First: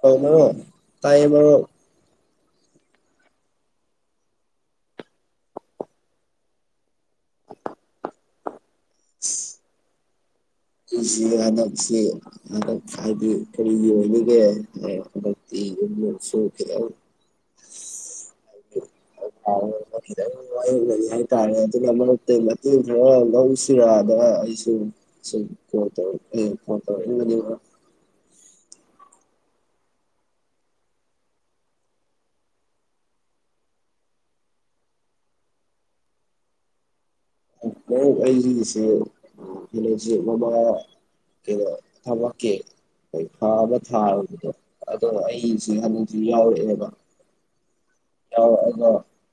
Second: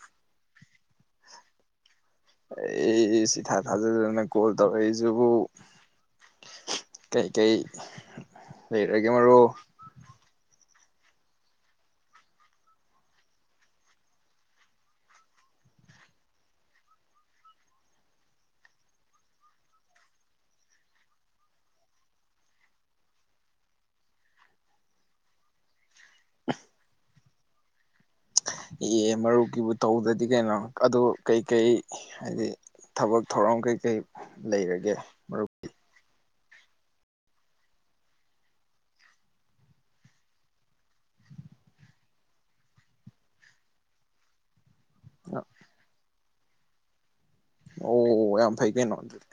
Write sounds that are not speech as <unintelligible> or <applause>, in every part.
Hello ꯇꯥꯏꯌꯦ ꯃꯔꯨꯞ ꯑꯩꯁ ꯏꯊꯥ ꯊꯥꯖꯗꯅ ꯀꯣꯜ ꯇꯧꯔꯛꯏꯁꯤꯕꯨ ꯀꯩꯀꯩ ꯂꯩꯔꯒꯦ ꯃꯔꯣ ꯑꯩꯁꯤ ꯍꯟꯗꯛꯁꯤ ꯍꯟꯗꯛ ꯍꯥꯏꯗꯤ ꯀꯔꯤꯒꯤ ꯑꯣꯏꯔꯤꯒꯦ ꯍꯟꯗꯛꯇꯤ ꯌꯨꯝꯁꯨ ꯈꯤꯇꯪ ꯈꯤꯇꯪ ꯃꯌꯣꯛꯅꯔꯤ ꯍꯥꯏꯇꯥꯔꯦ ꯑꯗꯨꯅ ꯃꯔꯛꯇ ꯃꯇꯦꯡ ꯈꯔ ꯂꯧꯁꯤꯔꯥꯗ ꯑꯩꯁꯨ ꯁꯨꯝ ꯀꯣꯜ ꯇꯧꯄꯩ ꯀꯣꯜ ꯇꯧꯔꯝꯕꯅꯤ ꯃꯔꯨꯞ ꯏ ꯃꯔꯨꯞꯀꯤꯕꯨ ꯇꯧꯗ꯭ꯔꯗꯤ ꯀꯩꯅꯣ ꯑꯗꯨ ꯀꯩꯀꯩ ꯍꯥꯏꯗꯤ ꯊꯕꯛ ꯊꯧꯔꯝ ꯀꯩꯀꯩ ꯂꯩꯔꯒꯦ ꯃꯔꯨꯞꯀꯤ ꯃꯔꯨ ꯑꯩꯒꯤꯁꯤ <unintelligible> ꯃꯃꯥ ꯀꯩꯅꯣ ꯊꯕꯛꯀꯤ ꯄꯩꯈꯥ ꯑꯃ ꯊꯥꯕꯒꯤꯗꯣ ꯑꯗꯣ ꯑꯩꯁꯤ ꯍ ꯌꯥꯎꯔꯛꯑꯦꯕ ꯑꯣ ꯌꯥꯝ ꯐꯩ ꯌꯥꯎꯔꯛꯑꯒ ꯀꯩꯅꯣ ꯑꯗꯨꯗꯤ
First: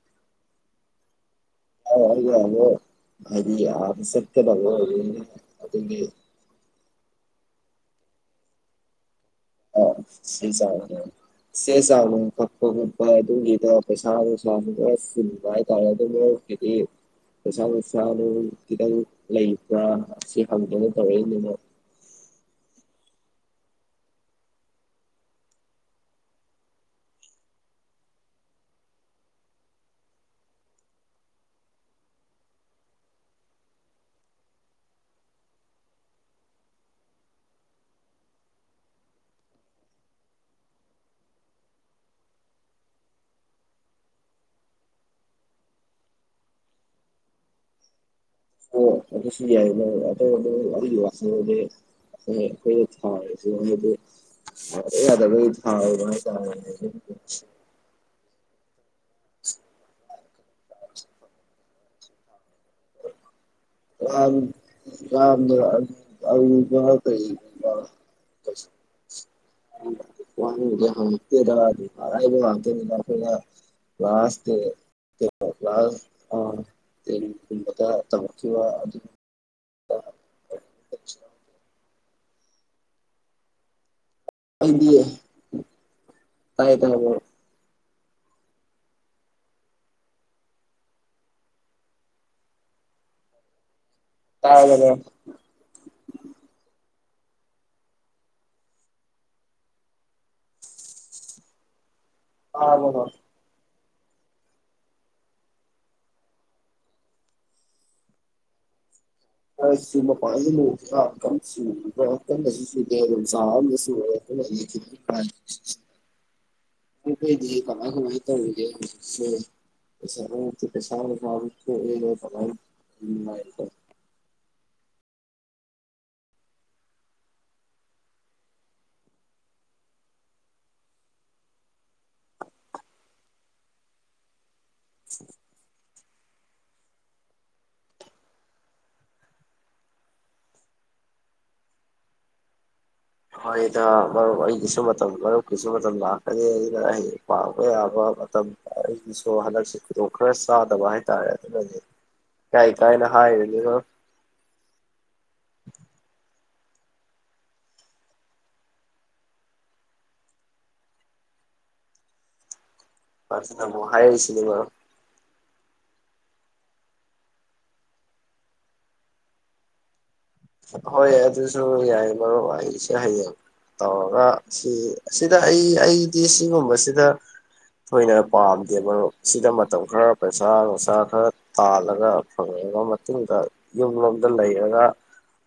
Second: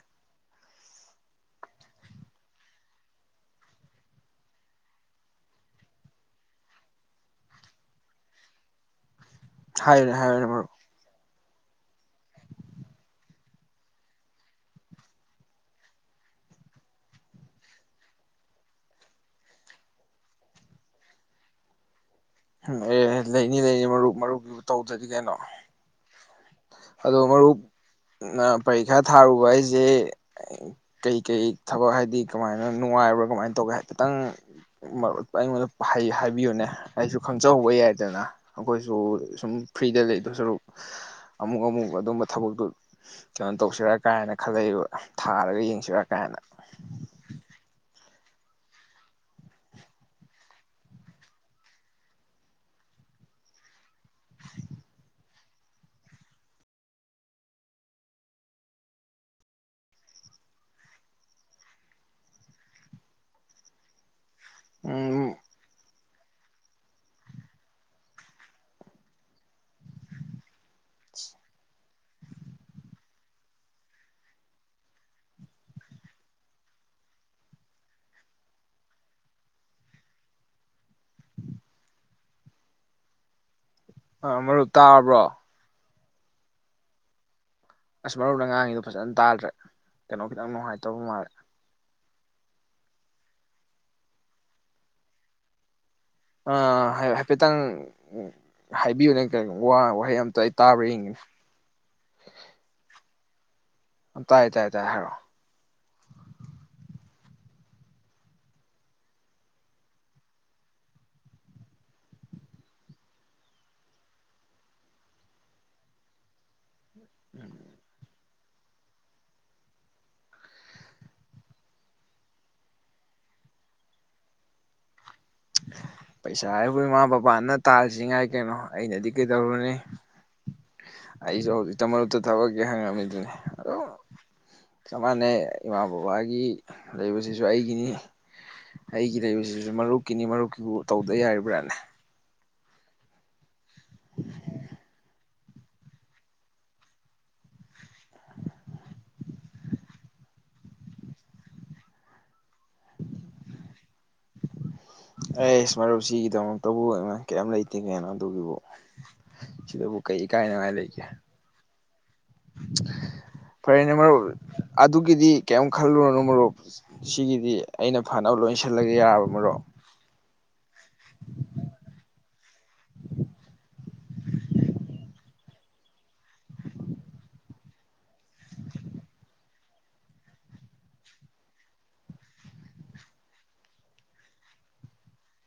<inaudible> ꯑꯥꯗ ꯆꯠꯀꯗꯕ ꯑꯣꯏꯕꯩꯅꯤ ꯑꯗꯨꯒꯤ ꯍꯥꯏꯔ ꯍꯥꯏꯔꯅꯦ ꯆꯦ ꯃꯔꯨꯞ ꯆꯥꯡ ꯆꯦ ꯆꯥꯡ ꯅꯨꯡ ꯀꯛꯄ ꯈꯣꯠꯄ ꯑꯗꯨꯒꯤꯗꯣ ꯄꯩꯁꯥ ꯅꯨꯡꯁꯥ ꯅꯨꯡ ꯈ ꯐꯨꯟꯕ ꯍꯥꯏꯇꯥꯔꯦ ꯑꯗꯨꯅ ꯍꯥꯏꯗꯤ ꯄꯩꯁꯥ ꯅꯨꯡꯁꯥ ꯅꯨꯡ ꯈꯤꯇꯪ ꯂꯩꯕ꯭ꯔꯥ ꯁꯤ ꯍꯪꯗꯅ ꯇꯧꯔꯛꯏꯅꯤꯅꯣ ꯑꯦ ꯂꯩꯅꯤ ꯂꯩꯅꯤ ꯃꯔꯨꯞ ꯃꯔꯨꯞꯀꯤꯕꯨ ꯇꯧꯗ꯭ꯔꯗꯤ ꯀꯩꯅꯣ ꯑꯗꯣ ꯃꯔꯨꯞ ꯄꯔꯤꯈꯥ ꯊꯥꯔꯨꯕ ꯍꯥꯏꯁꯦ ꯀꯩꯀꯩ ꯊꯕꯛ ꯍꯥꯏꯗꯤ ꯀꯃꯥꯏꯅ ꯅꯨꯡꯉꯥꯏꯕ꯭ꯔꯥ ꯀꯃꯥꯏꯅ ꯇꯧꯒꯦ ꯍꯥꯏꯐꯦꯠꯇꯪ ꯑꯩꯉꯣꯟꯗ ꯍꯥꯏꯕꯤꯌꯨꯅꯦ ꯑꯩꯁꯨ ꯈꯪꯖꯍꯧꯕ ꯌꯥꯏꯗꯅ ꯑꯩꯈꯣꯏꯁꯨ ꯁꯨꯝ ꯐ꯭ꯔꯤꯗ ꯂꯩꯗꯣ ꯁꯔꯨꯛ ꯑꯃꯨꯛ ꯑꯃꯨꯛ ꯑꯗꯨꯝꯕ ꯊꯕꯛꯇꯨ ꯀꯩꯅꯣ ꯇꯧꯁꯤꯔ ꯀꯥꯏꯅ ꯈꯜꯂꯩꯕ ꯊꯥꯔꯒ ꯌꯦꯡꯁꯤꯔ ꯀꯥꯏꯅ ꯑꯣ ꯗꯨꯁꯨ ꯌꯥꯏ ꯕꯥꯏ ꯗꯗ <unintelligible> ꯑꯗꯨꯒꯤ <inaudible> ꯋꯥꯁꯨꯗꯤ ꯊꯥꯗ ꯌꯥꯗꯕꯩ ꯊꯥꯕꯅꯤ ꯍꯥꯏ ꯇꯥꯔꯦꯅ <unintelligible> ꯑ ꯎꯝ ꯂꯗ <inaudible> <unintelligible> <inaudible> <inaudible> <unintelligible> ꯑꯔꯥꯏꯕ ꯉꯥꯛ ꯇꯅꯤꯗ ꯑꯈꯣꯏꯅ ꯀ꯭ꯂꯥꯁ ꯇꯦꯟ <inaudible> ꯀ꯭ꯂꯥꯁ ꯕꯗ ꯇꯧꯔꯛꯈꯤꯕ ꯑꯗꯨ <inaudible> ꯑ ꯃꯔꯨꯞ ꯑꯩꯗꯤ ꯇꯥꯔꯕ꯭ꯔꯣ ꯇꯥꯏ ꯇꯥꯏꯑꯦ ꯑꯁ ꯃꯔꯣꯝꯗ ꯉꯥꯡꯉꯤꯗꯣ ꯐꯖꯅ ꯇꯥꯗ꯭ꯔꯦ ꯀꯩꯅꯣ ꯈꯤꯇꯪ ꯅꯨꯡꯉꯥꯏꯇꯕ ꯃꯥꯜꯂꯦ ꯇꯥꯔꯕ ꯃꯔꯨꯞ ꯑꯥ ꯍꯥꯏꯐꯦꯠꯇꯪ ꯍꯥꯏꯕꯤꯌꯨꯅꯦ ꯋꯥꯍꯩ ꯑꯝꯇ ꯑꯩ ꯇꯥꯕ꯭ꯔꯥ ꯌꯦꯡꯒꯅꯤ ꯑ ꯍꯣ ꯍꯣ ꯇꯥꯏ ꯇꯥꯏꯌꯦ ꯇꯥꯏ ꯍꯥꯏꯔꯛꯑꯣ ꯆꯃ ꯄ ꯂꯔꯨ ꯁꯨ ꯀ ꯀꯩꯗꯤ ꯀꯂ ꯍ ꯁꯦ <unintelligible> ꯄꯩꯁꯥ ꯑꯩꯈꯣꯏ ꯏꯃꯥ ꯕꯕꯥꯅ ꯇꯥꯔꯤꯁꯤ ꯉꯥꯏ ꯀꯩꯅꯣ ꯑꯩꯅꯗꯤ ꯀꯩꯗꯧꯔꯨꯅꯤ ꯑꯩꯁꯨ ꯍꯧꯖꯤꯛꯇ ꯃꯔꯛꯇ ꯊꯕꯛꯀꯤꯦ ꯍꯪꯉꯝꯃꯤꯗꯨꯅꯦ ꯑꯣ ꯆꯞꯃꯟꯅꯩ ꯏꯃꯥ ꯕꯕꯥꯒꯤ ꯂꯩꯕꯁꯤꯁꯨ ꯑꯩꯒꯤꯅꯤ ꯑꯩꯒꯤ ꯂꯩꯕꯁꯤꯁꯨ ꯃꯔꯨꯞꯀꯤꯅꯤ ꯃꯔꯨꯞꯀꯤꯕꯨ ꯇꯧꯗ ꯌꯥꯔꯤꯕ꯭ꯔꯥꯅꯦ ꯍꯣꯏꯗ ꯃꯔꯨꯞ ꯑꯩꯒꯤꯁꯨ ꯃꯇꯝ ꯃꯔꯨꯞꯀꯤꯁꯨ ꯃꯇꯝ ꯂꯥꯛꯀꯅꯤ ꯑꯗꯨꯅ ꯑꯩ ꯄꯥꯕ ꯌꯥꯕ ꯃꯇꯝ ꯑꯩꯒꯤꯁꯨ ꯍꯟꯗꯛꯁꯦ ꯈꯨꯗꯣꯡ ꯈꯔ ꯆꯥꯗꯕ ꯍꯥꯏꯇꯥꯔꯦ ꯑꯗꯨꯅꯅꯦ ꯀꯥꯏ ꯀꯥꯏꯅ ꯍꯥꯏꯅꯦ ꯑꯦ ꯏꯁꯃꯔꯨꯞꯁꯤꯒꯤꯗꯃꯛꯇ ꯇꯕꯨ ꯑꯅ ꯀꯌꯥꯝ ꯂꯩꯇꯦꯒꯦꯅꯣ ꯑꯗꯨꯒꯤꯕꯨ ꯁꯤꯗꯕꯨ ꯀꯩ ꯏꯀꯥꯏꯅꯉꯥꯏ ꯂꯩꯒꯦ ꯑꯗꯨꯅ ꯑꯃꯨꯛ ꯐꯔꯦꯅꯦ ꯃꯔꯨꯞ ꯍꯥꯏꯔꯛꯏꯁꯤꯅꯤ ꯑꯗꯨꯒꯤꯗꯤ ꯀꯤꯝ ꯈꯜꯂꯨꯔꯅꯨ ꯃꯔꯨꯞ ꯁꯤꯒꯤꯗꯤ ꯑꯩꯅ ꯐꯅꯕ ꯂꯣꯏꯁꯤꯜꯂꯒ ꯌꯥꯔꯕꯃꯣ ꯍꯣꯏ ꯑꯗꯨꯁꯨ ꯌꯥꯏ ꯃꯔꯨꯞ ꯑꯩꯁꯦ ꯍꯌꯦꯡ ꯇꯧꯔꯒ ꯁꯤ ꯁꯤꯗ ꯑꯩ ꯇ ꯁꯤꯒꯨꯝꯕꯁꯤꯗ ꯊꯣꯏꯅ ꯄꯥꯝꯗꯦ ꯃꯔꯨꯞ ꯁꯤꯗ ꯃꯇꯝ ꯈꯔ ꯄꯩꯁꯥ ꯅꯨꯡꯁꯥ ꯈꯔ ꯇꯥꯜꯂꯒ ꯐꯪꯉꯛꯑꯕ ꯃꯇꯨꯡꯗ ꯌꯨꯝ ꯂꯣꯝꯗ ꯂꯩꯔꯒ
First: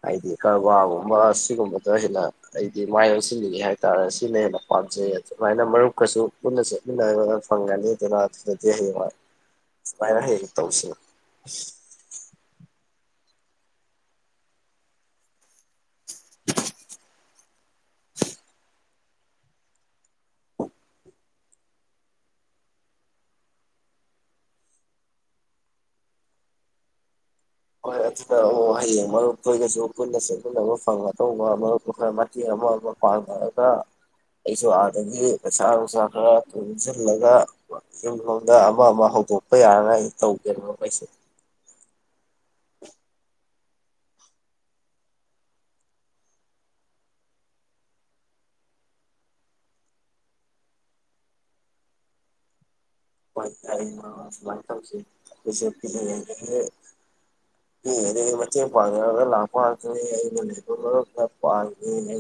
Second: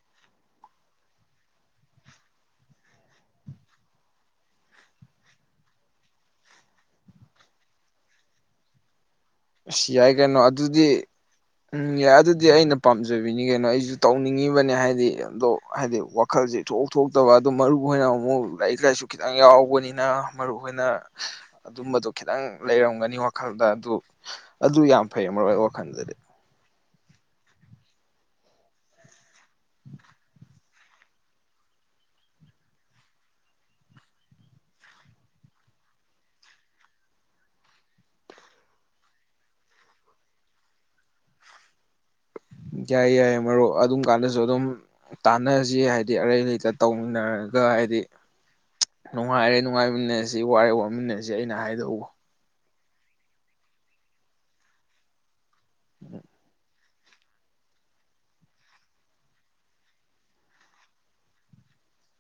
ꯍꯥꯏꯗꯤ ꯀꯔꯕꯥꯔꯒꯨꯝꯕ ꯁꯤꯒꯨꯝꯕꯗꯣ ꯍꯦꯟꯅ ꯑꯩꯗꯤ ꯃꯥꯏ ꯑꯣꯟꯁꯤꯟꯜꯂꯤꯉꯤ ꯍꯥꯏꯇꯥꯔꯦ ꯁꯤꯅ ꯍꯦꯟꯅ ꯄꯥꯝꯖꯩ ꯑꯗꯨꯃꯥꯏꯅ ꯃꯔꯨꯞꯀꯁꯨ ꯄꯨꯟꯅ ꯆꯠꯃꯤꯟꯅꯔꯅ ꯐꯪꯒꯅꯤꯗꯅ ꯑꯗꯨꯗꯗꯤ ꯍꯌꯦꯡ ꯑꯁ ꯌꯥꯏ ꯁꯨꯃꯥꯏꯅ ꯀꯩꯅꯣ ꯑꯗꯨꯗꯤ ꯇꯧꯁꯤ ꯎꯝ ꯌꯥꯏ ꯑꯗꯨꯗꯤ ꯑꯩꯅ ꯄꯥꯝꯖꯩ ꯎꯖꯕꯤꯅꯤ ꯀꯩꯅꯣ ꯑꯩꯁꯨ ꯇꯧꯅꯤꯡꯉꯤꯕꯅꯦ ꯍꯥꯏꯗꯤ ꯑꯗꯣ ꯍꯥꯏꯗꯤ ꯋꯥꯈꯜꯁꯦ ꯊꯣꯛ ꯊꯣꯛꯇꯕ ꯑꯗꯣ ꯃꯔꯨ ꯑꯣꯢꯅ ꯑꯃꯨꯛ ꯂꯥꯏꯔꯤꯛ ꯂꯥꯏꯁꯨ ꯈꯤꯇꯪ ꯌꯥꯎꯕꯅꯤꯅ ꯃꯔꯨꯞꯍ‌ꯣꯢꯅ ꯑꯗꯨꯝꯕꯗꯣ ꯈꯤꯇꯪ ꯂꯩꯔꯝꯒꯅꯤ ꯋꯥꯈꯜꯗ ꯑꯗꯨ ꯑꯗꯨ ꯌꯥꯝ ꯐꯩ ꯃꯔꯨꯞ ꯑꯩ ꯋꯥꯈꯜꯗꯗꯤ ꯍꯣꯏ ꯑꯗꯨꯗ ꯑꯣ ꯍꯌꯦꯡ ꯃꯔꯨꯞꯇꯨꯒꯁꯨ ꯄꯨꯟꯅ ꯆꯦꯟꯃꯤꯟꯅꯕ ꯐꯪꯒꯗꯧꯕ ꯃꯔꯨꯞꯄꯨ ꯈꯔ ꯃꯇꯦꯡ ꯑꯃ ꯑꯃ ꯄꯥꯡꯅꯔꯒ ꯑꯩꯁꯨ ꯑꯥꯗꯒꯤ ꯄꯩꯁꯥ ꯅꯨꯡꯁꯥ ꯈꯔ ꯇꯨꯡꯁꯤꯜꯂꯒ ꯌꯨꯝꯂꯣꯝꯗ ꯑꯃ ꯑꯃ ꯍꯧꯗꯣꯛꯄ ꯌꯥꯅꯉꯥꯏ ꯑꯩ ꯇꯧꯒꯦꯕ ꯑꯩꯩꯁꯦ ꯌꯥꯏ ꯌꯥꯏ ꯃꯔꯨꯞ ꯑꯗꯨꯝ ꯀꯥꯟꯗꯁꯨ ꯑꯗꯨꯝ ꯇꯥꯟꯅꯁꯤ ꯍꯥꯏꯗꯤ ꯑꯔꯩ ꯂꯩꯇ ꯇꯧꯃꯤꯟꯅꯔꯒ ꯍꯥꯏꯗꯤ ꯅꯨꯡꯉꯥꯏꯔꯦ ꯅꯨꯡꯉꯥꯏꯃꯤꯟꯅꯔꯁꯤ ꯋꯥꯔꯦ ꯋꯥꯃꯤꯟꯅꯁꯤ ꯑꯩꯅ ꯍꯥꯏꯗꯧꯕ ꯍ‌ꯣꯢ <unintelligible> ꯇꯧꯁꯤ <unintelligible> ꯄꯤꯛꯂꯤꯉꯩꯗꯒꯤ ꯃꯇ‌ꯦꯡ ꯄꯥꯡꯅꯔꯒ ꯂꯥꯛꯄ ꯉꯥꯛꯇꯅꯤ <unintelligible> ꯃꯔꯨꯞꯅ ꯄꯥꯡꯒ‌ꯦ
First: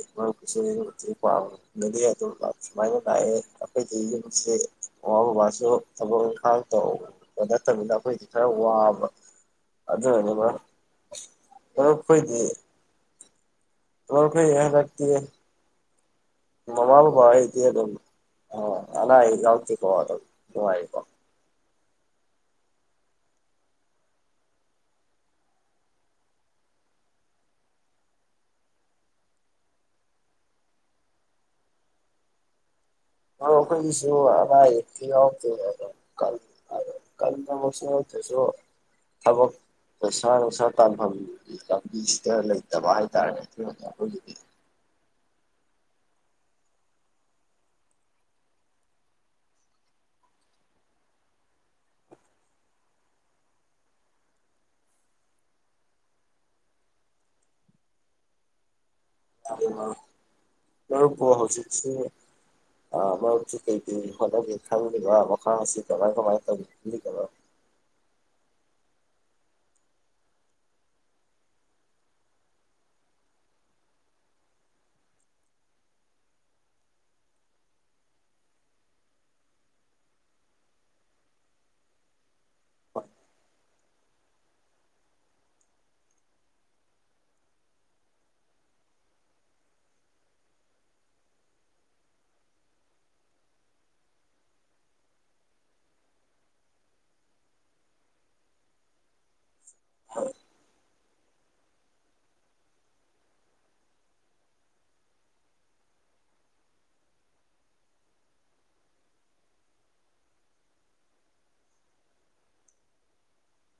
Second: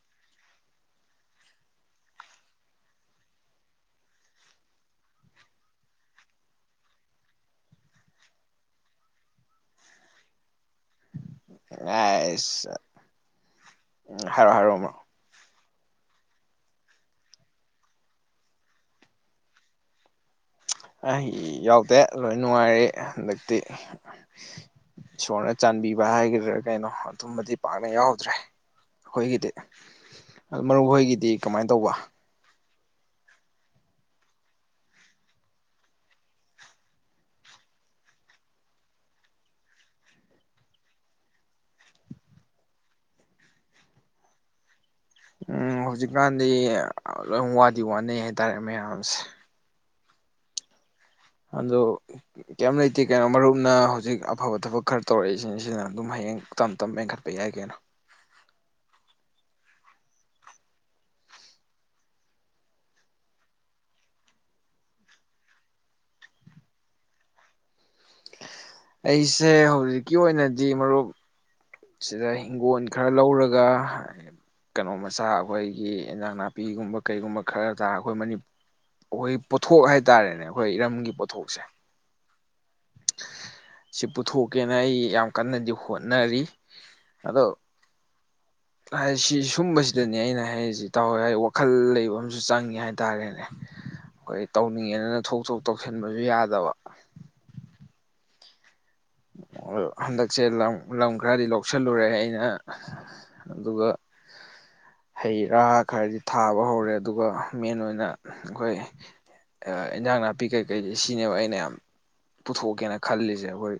<unintelligible> ꯄꯥꯡꯒꯅꯤ ꯑꯗꯨꯝ ꯁꯨꯃꯥꯢꯅ‌ ꯇꯥꯢꯌ‌ꯦ ꯑꯈ‌ꯣꯢꯗꯤ ꯌꯨꯝꯁ‌ꯩ ꯃꯃꯥ ꯕꯕꯥꯁꯨ ꯊꯕꯛ ꯏꯪꯈꯥꯡ ꯇꯧꯕ ꯅꯠꯇꯕꯤꯗ ꯑꯩꯈꯣꯏꯗꯤ ꯈꯔ ꯋꯥꯕ ꯑꯗꯨꯅꯅꯤ ꯃꯔꯨꯞ ꯃꯔꯨꯞ ꯈꯣꯏꯗꯤ ꯑꯁ <unintelligible> ꯍꯥꯏꯔꯣ ꯍꯥꯏꯔꯣ ꯃꯃꯥ ꯃꯔꯨꯞ ꯕꯕꯥ ꯍ‌ꯣꯏꯗꯤ ꯑꯗꯨꯝ ꯑ ꯑꯅꯥ ꯑꯌ‌ꯦꯛ ꯌꯥꯎꯗ‌ꯦꯀ‌ꯣ ꯑ ꯌꯥꯎ ꯗꯦ ꯂꯣꯏ ꯅꯨꯡꯉꯥꯏꯔ ꯍꯟꯗꯛꯇꯤ ꯏꯁꯣꯔꯅ ꯆꯥꯟꯕꯤꯕ ꯍꯥꯏꯒꯗ꯭ꯔꯥ ꯀꯩꯅꯣ ꯑꯗꯨꯝꯕꯗꯤ ꯄꯥꯛꯅ ꯌꯥꯎꯗ꯭ꯔꯦ ꯑꯩꯈꯣꯏꯒꯤꯗꯤ ꯑꯗꯨ ꯃꯔꯨ ꯍꯣꯏꯒꯤꯗꯤ ꯀꯃꯥꯏꯅ ꯇꯧꯕ ꯑ ꯑꯩꯈꯣꯏꯒꯤꯁꯨ ꯑꯅꯥ ꯑꯌꯦꯛꯛꯇ ꯌꯥꯎꯗꯦ ꯑꯗꯨꯝ ꯑ ꯀꯟ ꯊꯕꯁꯨ ꯌꯥꯎꯗ꯭ꯔꯁꯨ ꯊꯕꯛ ꯄꯩꯁꯥ ꯅꯨꯡꯁꯥ ꯇꯥꯟꯐꯝꯒꯤ ꯂꯝꯕꯤꯁꯤꯗ ꯂꯩꯇꯕ ꯍꯥꯏꯇꯥꯥꯔꯦ ꯑꯗꯨ ꯑꯩꯈꯣꯏꯒꯤꯗꯤ ꯎꯝ ꯍꯧꯖꯤꯛꯀꯥꯟꯗꯤ ꯂꯣꯏ ꯋꯥꯗꯤ ꯋꯥꯅꯩ ꯍꯥꯏꯇꯥꯔꯦ ꯃꯌꯥꯝꯁꯦ ꯑꯗ‌ꯣ ꯀꯔꯤꯝ ꯂꯩꯇꯦ ꯀꯩꯅꯣ ꯃꯔꯨꯞꯅ ꯍꯧꯖꯤꯛ ꯑꯐꯕ ꯊꯕꯛ ꯈꯔ ꯇꯧꯔꯛꯏꯁꯤꯅ ꯁꯤꯅ ꯑꯗꯨꯝ ꯍꯌꯦꯡ ꯇꯞ ꯇꯞ ꯃꯦꯟꯈꯠꯄ ꯌꯥꯏ ꯀꯩꯅꯣ ꯃꯔꯨꯞꯄꯨ ꯄꯨ ꯍꯧꯖꯤꯛꯁꯤ ꯑ ꯃꯔꯨꯞꯁ‌ꯦ ꯀꯩ ꯀꯩ ꯍ‌ꯣꯠꯅꯒ‌ꯦ ꯈꯜꯂꯤꯕ ꯑ ꯈꯥꯁꯤ ꯀꯃꯥꯏ ꯀꯃꯥꯏ <unintelligible> ꯑꯩꯁꯦ ꯍꯧꯖꯤꯛꯀꯤ ꯑꯣꯏꯅꯗꯤ ꯃꯔꯨꯞ ꯁꯤꯗ ꯍꯤꯡꯒꯣꯜ ꯈꯔ ꯂꯧꯔꯒ ꯀꯩꯅꯣ ꯃꯆꯥ ꯑꯩꯈꯣꯏꯒꯤ ꯏꯟꯖꯥꯡ ꯅꯥꯄꯤꯒꯨꯝꯕ ꯀꯩꯒꯨꯝꯕ ꯈꯔ ꯇ ꯑꯩꯈꯣꯏ ꯑꯩꯈꯣꯏ ꯄꯣꯊꯣꯛ ꯍꯥꯏꯇꯥꯔꯦꯅꯦ ꯑꯩꯈꯣꯏ ꯏꯔꯝꯒꯤ ꯄꯣꯠꯊꯣꯛꯁꯦ ꯁꯤ ꯄꯨꯊꯣꯛꯀꯦꯅ ꯑꯩ ꯌꯥꯝ ꯀꯟꯅꯗꯤ ꯍꯣꯠꯅꯔꯤ ꯑꯗꯣ ꯁꯤ ꯁꯨꯝꯕꯁꯤꯗꯅꯦ ꯑꯩꯅ ꯍꯥꯏꯔꯤꯁꯤ ꯇꯧꯋꯦ ꯋꯥꯈꯜ ꯂꯩꯕ ꯑꯃꯁꯨ ꯆꯪꯉꯦ ꯍꯥꯏ ꯇꯔꯦꯅꯦ ꯑꯩꯈꯣꯏ ꯇꯧꯅꯤꯡꯉꯦꯗꯅ ꯊꯣꯛ ꯊꯣꯛ ꯇꯧꯁꯤꯟꯕꯁꯨ ꯌꯥꯗꯕ ꯍꯟꯗꯛꯁꯦ ꯂꯝ ꯂꯝ ꯈꯔꯗꯤ ꯂꯧꯁꯤꯜꯂꯨꯔꯦ ꯑꯩꯅ ꯑꯗꯨꯒ ꯍꯩ ꯔꯥꯥ ꯈꯔꯗꯤ ꯊꯥꯕ ꯍꯧꯔꯦ ꯑꯗꯨꯒ ꯃꯦꯟ ꯑꯣꯏꯅ ꯑꯩꯈꯣꯏ ꯏꯟꯖꯥꯡ ꯅꯥꯄꯤ ꯀꯩꯀꯩꯗꯤ ꯁꯤꯅꯦꯕ ꯑꯩꯅ ꯌꯥꯝ ꯄꯨꯊꯣꯛꯀꯦꯅ ꯈꯜꯂꯤꯁꯦ ꯑꯩꯈꯣꯏ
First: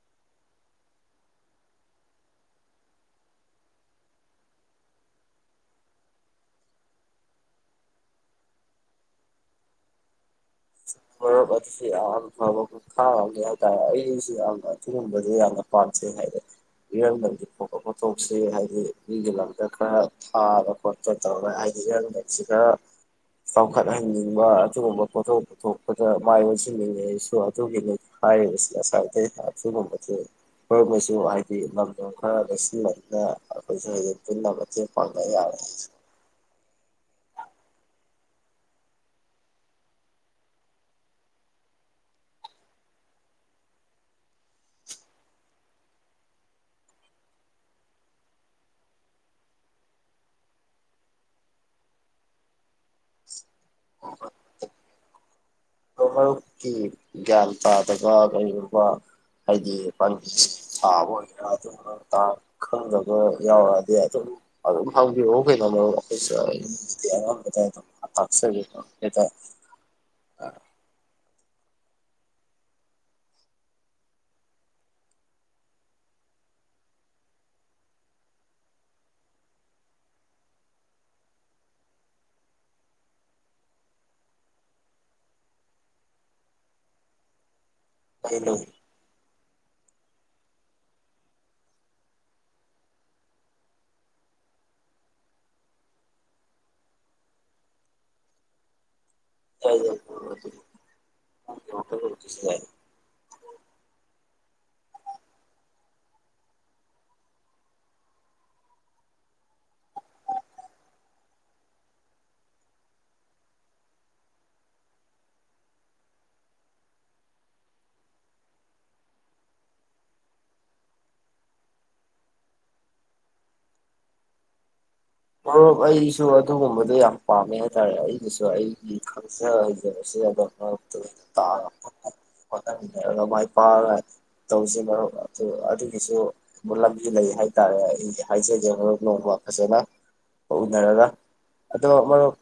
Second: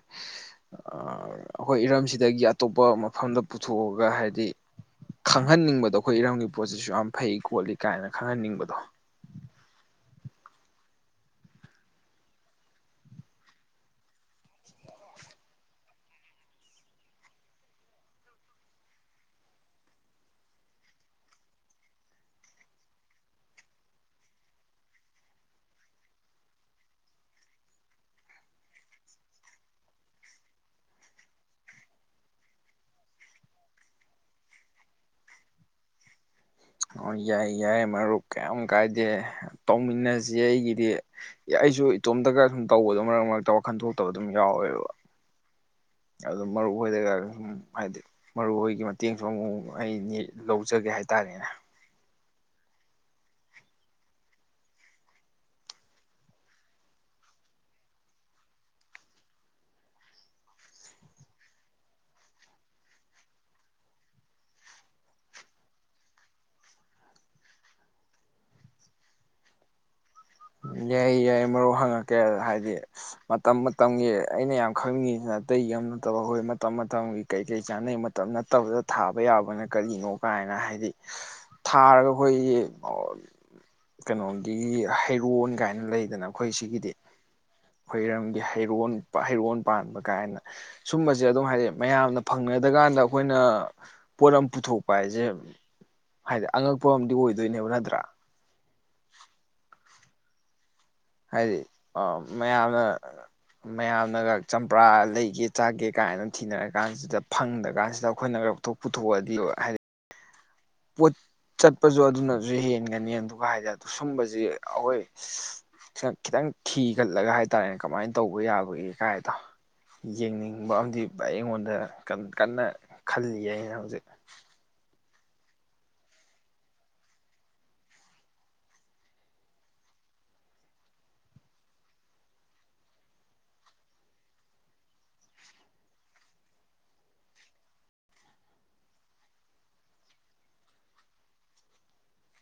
ꯑꯩꯈꯣꯏ ꯏꯔꯝꯁꯤꯗꯒꯤ ꯑꯇꯣꯞꯄ ꯃꯐꯝꯗ ꯄꯨꯊꯣꯛꯑꯒ ꯍꯥꯏꯗꯤ ꯈꯪꯍꯟꯅꯤꯡꯕꯗꯣ ꯑꯩꯈꯣꯏ ꯏꯔꯝꯒꯤ ꯄꯣꯠꯁꯤꯁꯨ ꯌꯥꯝ ꯐꯩ ꯈꯣꯠꯂꯤ ꯀꯥꯏꯅ ꯈꯪꯍꯟꯅꯤꯡꯕꯗꯣ ꯃꯔꯨꯞ ꯑꯗꯨꯁꯨ ꯌꯥꯝ ꯐꯕ ꯈ ꯈꯥꯡꯝꯅꯤ ꯍꯥꯏꯇꯥꯔꯦ ꯑꯩꯁꯨ ꯌꯥꯝꯅ ꯑꯗꯨꯒꯨꯝꯕꯁꯦ ꯌꯥꯝꯅ ꯄꯥꯝꯖꯩ ꯍꯥꯏꯗꯤ ꯏꯔꯝꯗꯝꯒꯤ ꯄꯣꯊꯣꯛꯁꯤ ꯍꯥꯏꯗꯤ ꯃꯤꯒꯤ ꯂꯝꯗ ꯈꯔ ꯊꯥꯕ ꯈꯣꯠꯄ ꯇꯧꯔ ꯍꯥꯏꯗꯤ ꯏꯔꯝꯗꯝꯁꯤ ꯈꯔ ꯆꯥꯎꯈꯠꯍꯟꯅꯤꯡꯕ ꯑꯗꯨꯒꯨꯝꯕ ꯄꯣꯊꯣꯛ ꯄꯨ ꯊꯣꯛꯄꯗ ꯃꯥꯏ ꯑꯣꯟꯁꯤꯟꯅꯤꯡꯉꯩꯁꯨ ꯑꯗꯨꯒꯤꯅꯤ ꯍꯥꯏꯔꯤꯕꯁꯤ ꯉꯁꯥꯏꯗꯩ ꯑꯗꯨꯒꯨꯝꯕ ꯑꯣꯏꯔꯃꯁꯨ ꯍꯥꯏꯗꯤ ꯂꯝꯗꯝ ꯈꯔ ꯂꯧꯁꯤꯟꯟꯅꯗꯨꯅ ꯑꯩꯈꯣꯏꯁꯨ ꯍꯝ ꯄꯨꯟꯅ ꯃꯇꯦꯡ ꯄꯥꯡꯕ ꯌꯥꯔꯦ ꯑꯣ ꯌꯥꯏ ꯌꯥꯏ ꯃꯔꯨꯞ ꯀꯌꯥꯝ ꯀꯥꯏꯗꯦ ꯇꯧꯃꯤꯟꯅꯁꯦ ꯑꯩꯒꯤꯗꯤ ꯑꯩꯁꯨ ꯏꯇꯣꯝꯇꯒ ꯁꯨꯝ ꯇꯧꯕꯗꯣ ꯃꯔꯛ ꯃꯔꯛꯇ ꯋꯥꯈꯟ ꯊꯣꯛꯇꯕ ꯑꯗꯨꯝ ꯌꯥꯎꯋꯦꯕ ꯑꯗꯨ ꯃꯔꯨ ꯑꯣꯏꯗꯒ ꯁꯨꯝ ꯍꯥꯏꯗꯤ ꯃꯔꯨ ꯍꯒꯤ ꯃꯇꯦꯡꯁꯨ ꯑꯃꯨꯛ ꯑꯩ ꯂꯧꯖꯒꯦ ꯍꯥꯏꯇꯥꯔꯦꯅꯦ ꯑꯣ ꯃꯔ ꯃꯔꯨꯞꯀꯤ ꯒ꯭ꯌꯥꯟ ꯇꯥꯗꯕ ꯀꯔꯤꯒꯨꯝꯕ ꯍꯥꯏꯗꯤ ꯄꯥꯟꯕꯤ ꯊꯥꯕ ꯑꯣꯏꯒꯦꯔꯥ ꯑꯗꯨ ꯈꯪꯗꯕ ꯌꯥꯎꯔꯛꯑꯗꯤ ꯑꯗꯨꯝ ꯑꯗꯨꯝ ꯍꯪꯕꯤꯌꯎ ꯀꯩꯅꯣ ꯃꯔ ꯑꯩꯈꯣꯏꯁꯨ ꯑꯌꯥꯝꯥꯟꯕꯗ ꯑꯗꯨꯝ ꯇꯥꯛꯆꯒꯗ ꯌꯥꯏ ꯌꯥꯏ ꯃꯔꯨꯞ ꯍꯪꯉꯛꯀꯦ ꯍꯥꯏꯗꯤ ꯃꯇꯝ ꯃꯇꯝꯒꯤ ꯑꯩꯅ ꯌꯥꯝ ꯈꯪꯅꯤꯡꯉꯤꯁꯤꯅ ꯑꯇꯩ ꯌꯥꯝ ꯅꯠꯇꯕ ꯑꯩꯈꯣꯏ ꯃꯇꯝ ꯃꯇꯝꯒꯤ ꯀꯩꯀꯩ ꯆꯥꯅꯩ ꯃꯇꯝ ꯅꯠꯇꯕꯗ ꯊꯥꯕ ꯌꯥꯕꯅ ꯀꯔꯤꯅꯣ ꯀꯥꯏꯅ ꯍꯥꯏꯗꯤ ꯊꯥꯔꯒ ꯑꯩꯈꯣꯏꯒꯤ ꯀꯩꯅꯣꯒꯤ ꯔꯣꯟ ꯀꯥꯏꯅ ꯂꯩꯗꯅ ꯑꯩꯈꯣꯏ ꯁꯤꯒꯤꯗꯤ ꯑꯩ ꯑꯩꯈꯣꯏꯔꯝꯒꯤ ꯂꯩ ꯍꯩꯔꯣꯟ ꯍꯩꯔꯣꯟ ꯄꯥꯟꯕ ꯀꯥꯏꯅ ꯁꯨꯝꯕꯁꯦ ꯑꯗꯨꯝ ꯍꯥꯏꯗꯤ ꯃꯌꯥꯝꯅ ꯐꯪꯅꯗꯀꯥꯟꯗ ꯑꯩꯈꯣꯏꯅ ꯄꯣꯠ ꯑꯃ ꯄꯨꯊꯣꯛꯄ ꯍꯥꯏꯁꯦ ꯍꯥꯏꯗꯤ ꯑꯉꯛꯄ ꯑꯝ ꯑꯣꯏꯗꯣꯏꯅꯦꯕ ꯅꯠꯇ꯭ꯔꯥ <inaudible> <unintelligible> ꯍꯥꯏꯗꯤ ꯃꯔꯨꯞꯀꯤ ꯑ ꯋꯥꯈꯜꯂꯣꯟꯗꯨꯁꯨ ꯌꯥꯏ ꯃꯌꯥꯝꯅ ꯃꯌꯥꯝꯅꯒ ꯆꯝꯄ꯭ꯔꯥ ꯂꯩꯒꯦ ꯆꯥꯒꯦ ꯀꯥꯏꯅ ꯊꯤꯅꯔ ꯀꯥꯟꯁꯤꯗ ꯐꯪꯗꯀꯥꯟꯁꯤꯗ ꯑꯩꯈꯣꯏꯅꯒ ꯂꯧꯊꯣꯛ ꯄꯨꯊꯣꯛꯑꯗꯤ ꯍꯥꯏꯗꯤ ꯄꯣꯠ ꯆꯠꯄꯁꯨ ꯑꯗꯨꯅꯁꯨ ꯍꯦꯟꯒꯅꯤ ꯑꯗꯨꯒ ꯍꯥꯏꯗ ꯁꯨꯝꯕꯁꯤ ꯑꯩꯈꯣꯏ ꯈꯤꯇꯪ ꯊꯤꯒꯠꯂꯒ ꯍꯥꯏꯇꯥꯥꯔꯦꯅꯦ ꯀꯃꯥꯏꯅ ꯇꯧꯕ ꯌꯥꯕꯒꯦ ꯀꯥꯏꯗꯣ ꯌꯦꯡꯅꯤꯡꯕ ꯑꯃꯗꯤ ꯑꯩꯉꯣꯟꯗ ꯀꯟꯅ ꯈꯜꯂꯤ ꯑꯩꯅ ꯍꯧꯖꯤꯛ ꯃꯔꯨꯞ ꯑꯩꯁꯨ ꯑꯗꯨꯒꯨꯝꯕꯗꯣ ꯌꯥꯝ ꯄꯥꯝꯃꯦ ꯍꯥꯏ ꯇꯔꯦ ꯑꯩꯒꯤꯁꯨ ꯑꯩꯒꯤ ꯈꯪꯖꯥ ꯍꯩꯖꯕꯁꯦ ꯃꯔꯨꯞꯇ ꯇꯥꯛꯑꯒꯥ ꯍꯣꯠꯅꯃꯤꯟꯔꯒꯥ ꯃꯥꯏ ꯄꯥꯛꯑꯒ ꯇꯧꯁꯦ ꯃꯔꯨꯞ ꯑꯗꯨ ꯑꯗꯨꯒꯤꯁꯨ ꯂꯝꯕꯤ ꯂꯩ ꯍꯥꯏ ꯇꯔꯦ ꯑꯩꯒꯤ ꯍꯥꯏꯖꯒꯦ ꯃꯔꯨꯞ ꯅꯣꯡꯃ ꯐꯖꯅ ꯎꯅꯔꯒ ꯑꯗꯣ ꯃꯔꯨꯞ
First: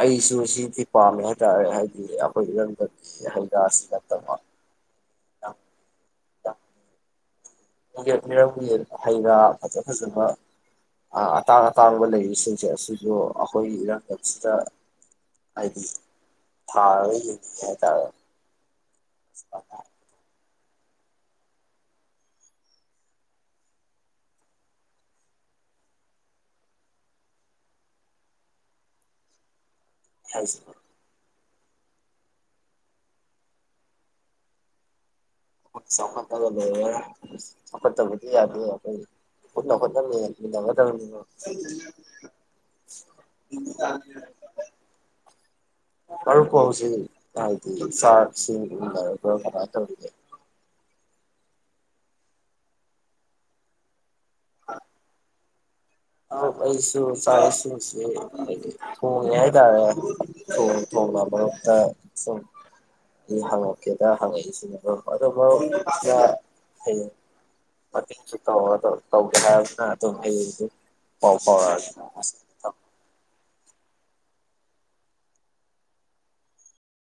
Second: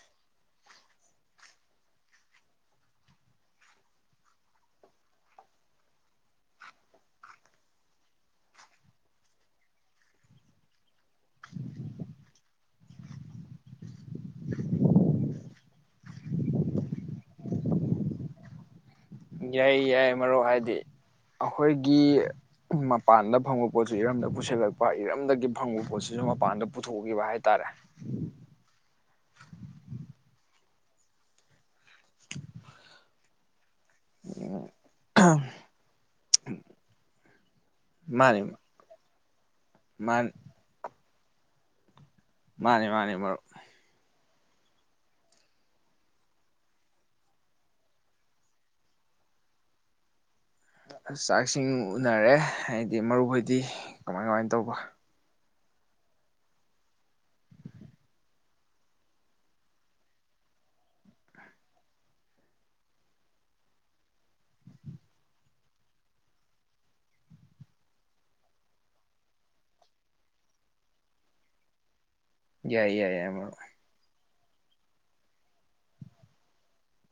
ꯑꯩꯁꯨ ꯁꯤꯗꯤ ꯄꯥꯝꯃꯦ ꯍꯥꯏꯇꯥꯥꯔꯦ ꯍꯥꯏꯗꯤ ꯑꯩꯈꯣꯏ ꯏꯔꯝꯗꯝꯒꯤ ꯍꯩ ꯔꯁꯤ ꯅꯠꯇꯕ ꯑ ꯑ ꯄꯀꯦꯠ ꯃꯤꯔꯝꯒꯤ ꯍꯩ ꯔꯥ ꯐꯖ ꯐꯖꯕ ꯑꯇꯥꯡ ꯑꯇꯥꯡꯕ ꯂꯩꯔꯤꯁꯤꯡꯁꯦ ꯑꯁꯤꯁꯨ ꯑꯩꯈꯣꯏꯒꯤ ꯏꯔꯝꯗꯝꯁꯤꯗ ꯍꯥꯏꯗꯤ ꯊꯥꯔꯒ ꯌꯦꯡꯅꯤꯉꯤ ꯍꯥꯏꯇꯥꯔꯦ ꯌꯥꯏ ꯁꯨꯃꯥꯏꯅ ꯌꯥꯏ ꯃꯔꯨꯞ ꯍꯥꯏꯗꯤ ꯑꯩꯈꯣꯏꯒꯤ ꯃꯄꯥꯟꯗ ꯐꯪꯕ ꯄꯣꯠꯁꯤ ꯏꯔꯝꯗ ꯄꯨꯁꯤꯜꯂꯛꯄ ꯏꯔꯝꯗꯒꯤ ꯐꯪꯕ ꯄꯣꯠꯁꯤꯁꯨ ꯃꯄꯥꯟꯗ ꯄꯨꯊꯣꯛꯈꯤꯕ ꯍꯥꯏꯇꯥꯔꯦ ꯑ ꯎꯝ ꯆꯥꯏꯈꯠꯇꯕꯗꯤ ꯃꯥꯅꯤ ꯌꯥꯗ° ꯄꯨꯟꯅꯥ ꯍꯣꯠꯅ ꯃꯥꯅꯤ ꯃꯤꯅꯒꯗꯕꯅꯤ ꯃꯔꯨꯞ <unintelligible> ꯃꯥꯅꯤ ꯃꯥꯅꯤ ꯃꯔꯨꯞ ꯃꯔꯨꯞꯄꯨ ꯍꯧꯖꯤꯛ ꯆꯥꯛ ꯏꯁꯤꯡ ꯎꯅꯔꯕꯣ ꯀꯃꯥꯏ ꯇꯧꯔꯤꯒꯦ꯫ ꯆꯥꯛ ꯏꯁꯤꯡ ꯎꯅꯔꯦ ꯍꯥꯏꯗꯤ ꯃꯔꯨꯞ ꯍꯣꯏꯗꯤ ꯀꯃꯥꯏ ꯀꯃꯥꯏꯅ ꯇꯧꯕ ꯑꯥꯎ ꯑꯩꯁꯨ ꯆꯥꯛ ꯏꯁꯤꯡꯁꯤ ꯑꯩꯗꯤ ꯊꯣꯡꯉꯦ ꯍꯥꯏꯇꯥꯔꯦ ꯊꯣꯡꯅ ꯊꯣꯡꯅ ꯃꯔꯛꯇ ꯁꯨꯝ ꯑꯩ ꯍꯪꯉꯛꯀꯦꯗ ꯍꯪꯉꯛꯏꯁꯤꯅꯦ ꯑꯗꯨꯕꯨ ꯃꯔꯨꯞ ꯍꯌꯦꯡ ꯃꯇꯦꯡ ꯈꯤꯇꯪ ꯇꯧꯒꯦ ꯍꯥꯏꯔꯒꯅ ꯑꯗꯨꯝ ꯍꯌꯦꯡ ꯄꯥꯎ ꯐꯥꯎꯔꯛꯑꯒꯦ ꯌꯥꯏ ꯌꯥꯏ ꯏꯌꯥꯝꯕ